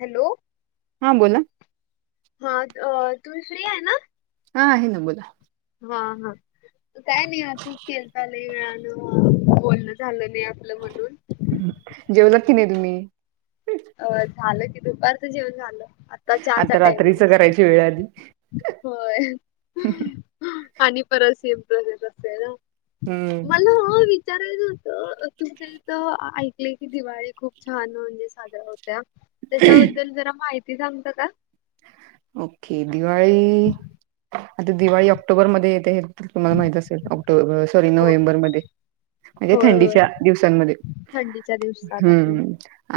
Hello हा बोला. हा अ तुम्ही फ्री आहे ना? हा आहे ना बोला. हा हा काय नाही असंच केलता लय वेळानं बोलन झालं नाही आपलं म्हणून. जेवलात की नाही तुम्ही? अ झालं की दुपारचं जेवन झालं. चहाचा आता टायमिंग ना रात्रीचं करायची वेळ आली. होय, आणि परत सेम प्रोसेस असेल ना. हम्म म्हणून मी विचारायचं होतं, तुमच्या इथं ऐकलंय की दिवाळी खूप छान म्हणजे साजरा होत्या. त्याच्याबद्दल जरा माहिती सांगता का? ओके दिवाळी, आता दिवाळी ऑक्टोबरमध्ये येते. तुम्हांला माहित असेल ऑक्टोबर सॉरी हो नोव्हेंबरमध्ये. म्हणजे होय होय थंडीच्या दिवसांमध्ये, थंडीच्या दिवसात आपलं हम्म.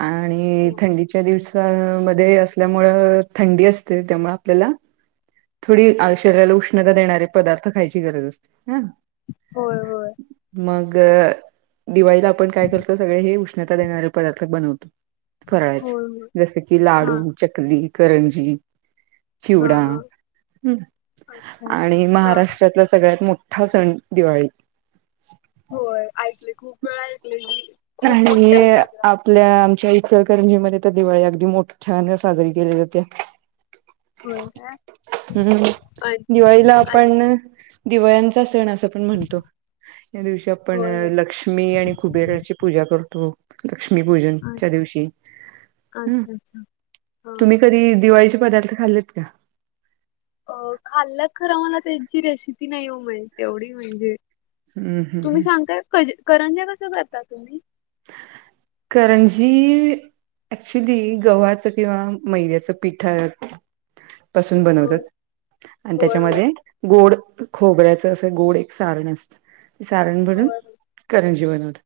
आणि हो थंडीच्या दिवसामध्ये असल्यामुळं थंडी असते त्यामुळे आपल्याला थोडी आ शरीराला उष्णता देणारे पदार्थ खायची गरज असते हा. होय होय. मग, दिवाळीत आपण काय करतो सगळे हे उष्णता देणारे पदार्थ बनवतो. करायचे, होय होय जसं की हा लाडू, चकली, करंजी. हा चिवडा हा. अच्छा आणि हा महाराष्ट्रातला सगळ्यात मोठा सण दिवाळी. होय ऐकलेय खूप वेळ ऐकलेय मी ही. आणि आप आपल्या आमच्या इचलकरंजीमध्ये तर दिवाळी अगदी मोठ्यानं साजरी केली जाते. होय काय हम्म, आणि दिवाळीला आणि- आपण दिवाळ्यांचा सण असं आपणं म्हणतो, या दिवशी होय आपणं होय लक्ष्मी आणि कुबेर पूजा करतो, आ- लक्ष्मीपूजनच्या दिवशी. हम. अच्छा अच्छा हा तुम्ही कधी दिवाळीचे पदार्थ खाल्लेत का? अ खाल्लेत खरं मला त्यांची रेसिपी नाही हो माहिती तेवढी म्हणजे हम्म हम्म तुम्ही हम्म सांगताय क-करंज्या कसं करता तुम्ही? करंजी ऍक्च्युली गव्हाच किंवा मैद्याच पिठा पासून होय बनवतात. आणि होय होय त्याच्यामध्ये, गोड खोबऱ्याच असं गोड एक सारण असतं. सारण भरून होय करंजी बनवतात.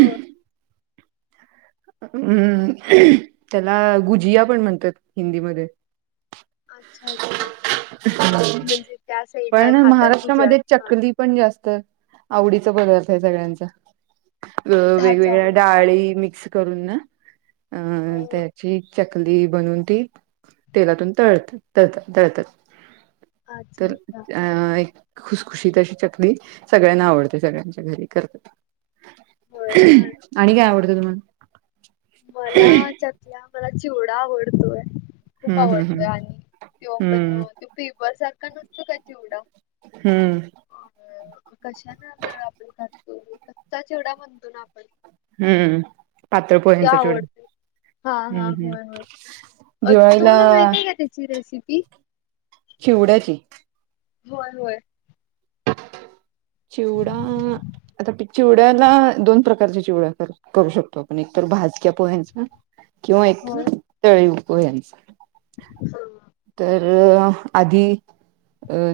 होय हम्म, त्याला गुजिया पण म्हणतात हिंदीमध्ये. अच्छा! अच्छा! म्हणजे त्या साईडला पण खातात महाराष्ट्रामध्ये गुजरात हा. चकली पण जास्त, आवडीचा पदार्थ आहे सगळ्यांचा. अ ढाचा वेगवेगळ्या हा डाळी मिक्स करून ना, अ हो त्याची चकली बनवून ती, तेलातून तळत-तळतात, तळतात. अच्छा तर अच्छा त्या अ एक खुसखुशीत अशी चकली, सगळ्यांना आवडते सगळ्यांच्या घरी करतात. होय काय आणि काय आवडतं तुम्हाला? मला चकल्या, मला चिवडा आवडतोय. खूप हम्म हम्म हम्म. आवडतो आणि, तो आपण हम्म. तो पेपर सारखा नसतो का चिवडा. हम्म. अ कशा ना बरं आपण करतो कच्चा चिवडा म्हणतो ना आपण. हम्म. पातळ त्या पोह्यांचा चिवडा आवडते, हा हा हम्म हम्म होय होय. अ दिवाळीला तुम्हाला माहित आहे का त्याची रेसिपी. चिवड्याची होय होय. चिवडा, आता चिवड्याला दोन प्रकार कारचा चिवड्या करू शकतो आपण एकतर भाजक्या पोह्याचा किंवा एक होय तळी पोड्यांचा. हा, अ आधी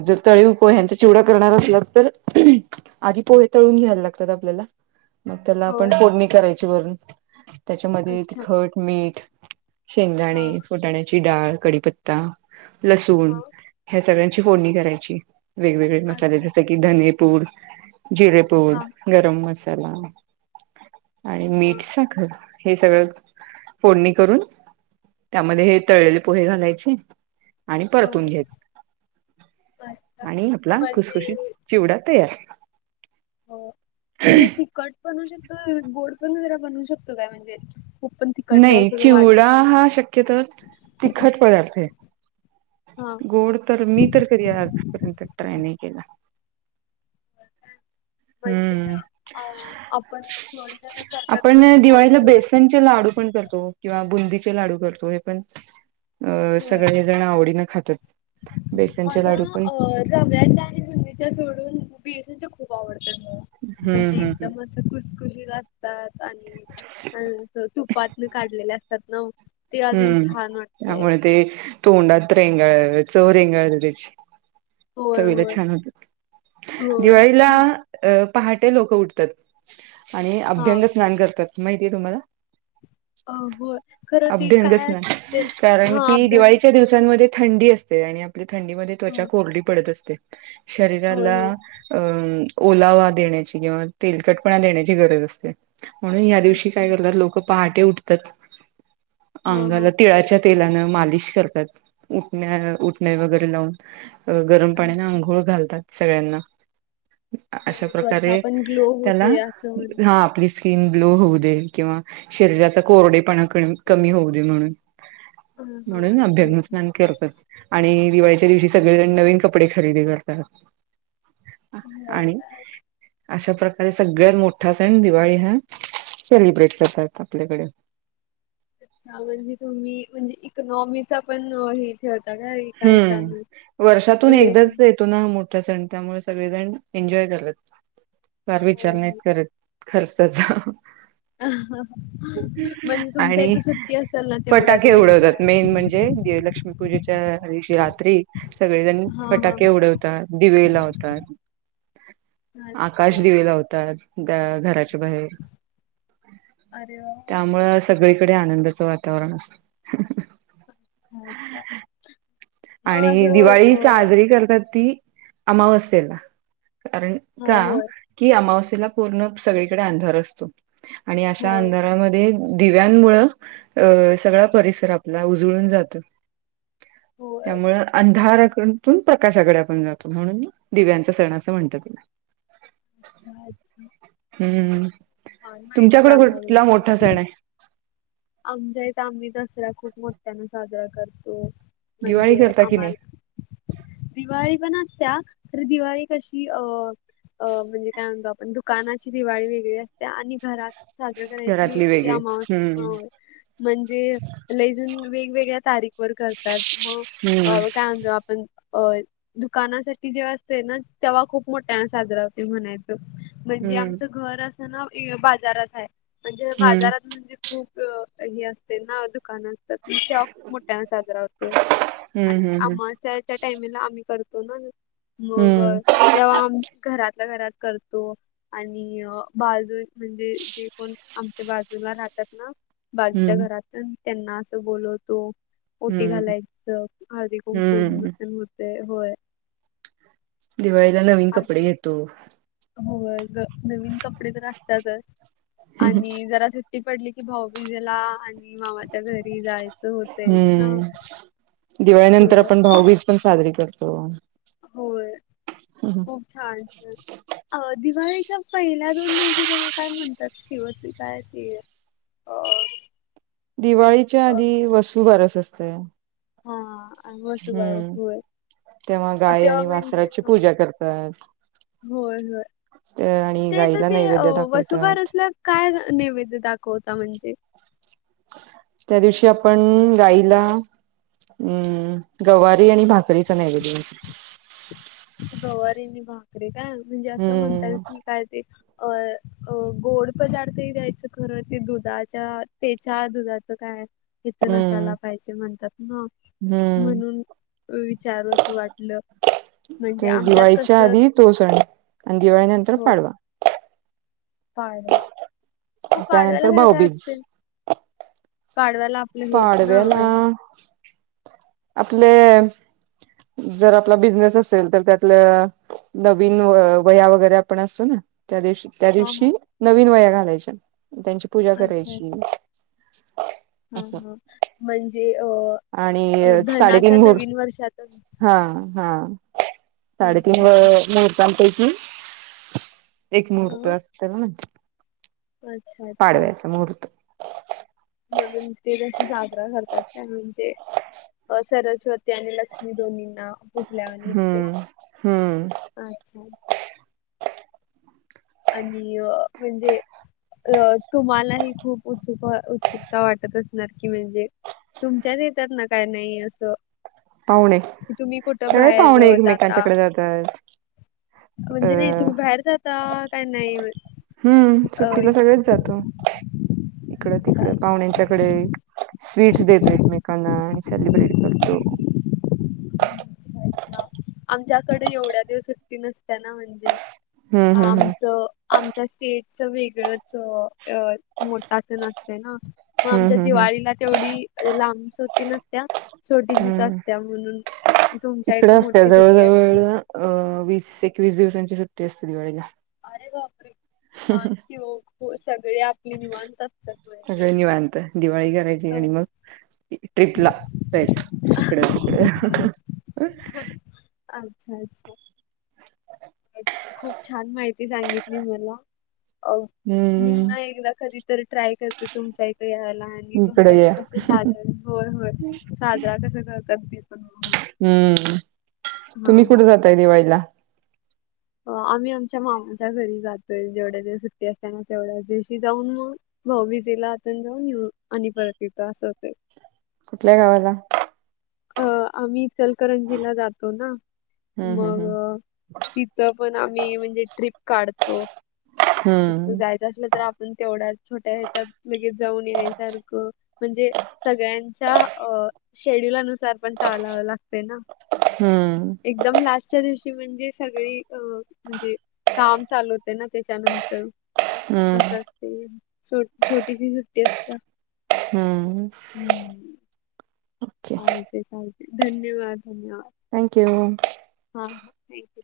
जर कळीवतो ह्यांचा चिवडा करणार अस तर आधी पोहे तळून घ्यायला लागतात आपल्याला. मग त्याला आपण होय पोडणी करायची वरून त्याच्यामध्ये अच्छा तिखट, मीठ. हा शेंगदाणे, फोटाण्याची डाळ, कडीपत्ता, लसूण हा ह्या सगळ्यांची फोडणी करायची वेगवेगळे मसाले अच्छा जस की धनेपूड, जिरे हा पूड, गरम मसाला आणि हा मीठ, साखर हे सगळं फोडणी करून त्यामध्ये हे तळलेले पोहे घालायचे आणि परतून होय. घ्याच अच्छा आणि आपला म्हणजे खुसखुशी चिवडा तयार. हो म्हणजे तीकट बनवू शकतो गोड पण जरा बनवू शकतो काय म्हणजे खूप पण तिखट नाही असं वाट चिवडा हा शक्यतो तिखट पदार्थ आहे. हा. गोड तर मी तर कधी आजपर्यंत ट्राय नाही केला. काय म्हणजे हम्म. अ आपण थोडीजण करतात ना ते गोड चिवड. चे लाडू पण करतो किंवा बुंदीचे लाडू करतो हे पण अ होय सगळे जण आवडीने खातात. बेसनचे मला लाडू पण रव्याच्या आणि सोडून बेसन चे खूप आवडतात म हम्म म्हणजे हम्म एकदम हम्म अस कुसकुलीला असतात आणि तुपात न काढलेले असतात ना. ते अजून हम्म छान वाटतय त्यामुळे ते तोंडात रेंगळ चव रेंगळ त्याची होय चवीला होय छान होतात होय दिवाळीला खूप अ पहाटे लोक उठतात आणि हा अभ्यंग स्नान करतात माहितीय तुम्हाला! अ हो. अभ्यंग स्नान कारण हा की अभ्यंग दिवाळीच्या दिवसांमध्ये थंडी असते आणि आपल्या थंडीमध्ये त्वचा हो कोरडी पडत असते होय शरीराला होय अं ओलावा देण्याची किंवा तेलकटपणा देण्याची गरज असते. म्हणून या दिवशी अच्छा काय करतात लोक पहाटे उठतात. हा हा अंगाला तिळाच्या तेलान मालिश करतात उठण्या उठणे वगैरे लावून. गरम पाण्याने अच्छा आंघोळ घालतात सगळ्यांना. अशा म्हणजे त्वचा प्रकारे पण ग्लो होऊ त्याला दे असं म्हण हा आपली स्किन ग्लो होऊ दे किंवा शरीराचा कोरडेपणा कमी होऊ दे म्हणून. ह हा म्हणून अच्छा अभ्यंग अच्छा स्नान करतोय. आणि दिवाळीच्या दिवशी सगळेजण नवीन कपडे खरेदी करतात. होय आणि काय? अशा प्रकारे सगळ्यात मोठा सण दिवाळी हा सेलिब्रेट करतात आपल्याकडे. छा म्हणजे तुम्ही म्हणजे इकनॉमीचा पण हे ठेवता काय? चालू हम्म वर्षातून एकदाच य हा मोठा सण त्यामुळे सगळेजण एन्जॉय करत फार विचार नाही करत. खर्चाचं. म्हणजे तुमच्या आणि इथे सुट्टी असेल ना तेवढ्या फटाके दिवस काय उडवतात मेन म्हणजे लक्ष्मी पूजेच्या दिवशी रात्री सगळेजण हा फटाके उडवतात दिवे लावतात. हा आकाश अच्छा दिवे लावतात. ग घराच्या बाहेर अरे वा वा. त्यामुळें अस सगळीकडे आनंदाचं वातावरण असत अच्छा! मग आणि असं दिवाळी अ साजरी करतात ती अमावस्येला कारण हा का होय की अमावस्यला पूर्ण सगळीकडे अंधार असतो. आणि अशा होय अंधारामध्ये दिव्यांमुळं अ सगळा परिसर आपला उजळून जातो. होय त्यामुळं अंधाराकडून प्रकाशाकडे आपण जातो म्हणून दिव्यांचा सण असं म्हणतात. अच्छा अच्छा! हम्म, हा माहिती तुमच्याकडे सांगायला लागलाय कुठंला मोठा तुम्ही सण आहे? आमच्या इथं आम्ही दसरा खूप मोठ्याना साजरा करतो दिवाळी म्हणजे करता की नाही आम्हाला दिवाळी पण असत्या तरी दिवाळी कशी अ अ म्हणजे काय म्हणतो आपण दुकानाची दिवाळी वेगळी असते आणि घरात साजरा करायची घरातली ती वेगळी? अमावास्या हम्म हो! म्हणजे लई जण वेगवेगळ्या तारीख वर करतात मग हम्म अ काय म्हणतो आपण अ दुकानासाठी जेव्हा असते ना तेव्हा खूप मोठ्या साजरा होते म्हणायचं म्हणजे हम्म आमचं घर असं ना बाजारात आहे म्हणजे हम्म हम्म बाजारात म्हणजे खूप अ हे असते ना दुकानं असतात ते ह खूप मोठ्याना साजरा होतोय हम्म आणि हम्म. अमास्याच्या टाईमला आम्ही करतो ना. मग हम्म तेव्हा घरातल्या घरात करतो आणि बाजू म्हणजे जे कोण आमच्या बाजूला राहतात ना बाजूच्या हम्म घरात त्यांना असं बोलवतो, ओटी हम्म घालायचं, हळदीकुंकू हम्म [inaudible] ते होय! दिवाळीला नवीन आ- कपडे घेतो. होय नवीन कपडे तर असतातच आणि जरा सुट्टी पडली की भाऊबीजेला आणि मामाच्या घरी जायचं होते ना. हम्म दिवाळीनंतर होय आपण भाऊबीज पण साजरी करतो. होय खूप छानस. अ दिवाळीच्या पहिल्या दोन दिवशी त्यांना काय म्हणतात की हो ती काय ती? अ दिवाळीच्या अ आधी वसुबारस असतंय. हा आणि वसुबासर होय. तेव्हा गाई तेव्हा आणि म्हणजे वासराची ह पूजा करतात. होय होय आणि त्याच गाईला ते नैवेद्य दाखवतात. वसुबारसला काय नैवेद्य दाखवता म्हणजे? त्या दिवशी आपण गाईला अम्म गवारी आणि भाकरीच नैवेद्य असतं. गवारी आणि भाकरी काय म्हणजे असं म्हणतात हम्म की काय ते अ अ गोड पदार्थही द्यायचं खरं ते दुधाच्या त्याच्या ते चहा दुधाचं काय? [inaudible] नसायला हम्म पाहिजे म्हणतात ना हम्म म्हणून विचारू असं वाटलं. म्हणजे ते आमच्यात दिवाळीच्या कसं आधी तो सण आणि दिवाळी नंतर हो पाडवा. पाडवा, मग पाडव्याला त्यानंतर काय काय भाऊबीज असते? पाडव्याला नाहीच ना पाडव्याला [inaudible] आपले, जर आपला बिझनेस असेल तर त्यातलं नवीन वह्या वगैरे आपण असतो ना त्या दिवशी त्या हा हा. दिवशी नवीन वया घालायच्या त्यांची पूजा अच्छा करायची हा, असं हा म्हणजे आणि अ धनाच साडेतीन मुहूर्त नवीन वर्षात हा, हा साडेतीन अच्छा व अच्छा. मुहर्तांपैकी एक मुहूर्त हा. असत ना म्हण अच्छा अच्छा पाडव्याचा मुहूर्त म्हणून ते जस साजरा करतात ते म्हणजे सरस्वती आणि लक्ष्मी दोन्हींना पूजल्यावानी होतय हम्म हम्म अच्छा आणि अ म्हणजे अ तुम्हालाही खूप उत्सुक उत्सुकता वाटत असणार की म्हणजे तुमच्याच येत्यात ना काय नाही असं पाहुणे की तुम्ही कुठं सगळे बाहेर पाहुणे अ, जाता एकमेकांच्याकडे जातात अ म्हणजे नाही तुम्ही बाहेर जाता काय नाही हो हम्म सुट्टीला सगळेच जातो इकडं, तिकडं अच्छा. पाहुण्यांच्याकडे स्वीट्स देतो एकमेकांना आणि सेलिब्रेट करतो अच्छ, अच्छा आमच्याकडे एवढ्या दिवस सुट्टी नसत्याना म्हणजे म्हणजे हम्म हम्म हम्म आमचं आमच्या स्टेटच वेगळंच मोठं असं नसतं ना मग आमच्या हम्म हम्म हम्म. दिवाळीला तेवढी लांब सुट्टी नसत्या छोटीशीच हम्म असत्या म्हणून तुमच्या इकड इथं असते मोठी जवळ, सुट्टी असते जवळ अ वीस, एकवीस दिवसांची सुट्टी असते दिवाळीला अरे बापरे छान की ओ सगळे आपली निवांत असतात म्हणजे सगळे निवांत दिवाळी घर अ, आणि मग ट्रीपला जायच इकड, तिकड अच्छा, अच्छा खूप छान माहिती सांगितली मला अ मी हम्म ना एकदा कधी तर ट्राय करते तुमच्या इथं यायला तुमच्या इकडे इथे या कस साजर होय, होय साजरा कस करतात ते पण बघूया हम्म हा तुम्ही हा. कुठे जाताय दिवाळीला आम्ही आमच्या मामांच्या घरी जातोय जेवढ्या दिवस सुट्टी असल तेवढ्या दिवशी जाऊन मग भाऊबिजेला आता जाऊन येऊ आणि परत येतो असं होतय कुठल्या गावाला अ आम्ही इचलकरंजीला जातो ना हम्म मग हम्म तिथं पण आम्ही म्हणजे ट्रीप काढतो कुठंतरी हम्म जायचं असलं तर आपण तेवढ्या छोट्या ह्याच्यात लगेच जाऊन यायसारखं म्हणजे सगळ्यांच्या अ शेड्युलानुसार पण चालाव लागतय ना हम्म एक एकदम लास्टच्या दिवशी म्हणजे सगळी अ म्हणजे काम चालू होतय ना त्याच्यानंत तर हम्म अस असतय छोटीशी सुट्टी असत्या हम्म ओके चायतय, चालतय धन्यवाद थँक्यू हा, हा थँक्यू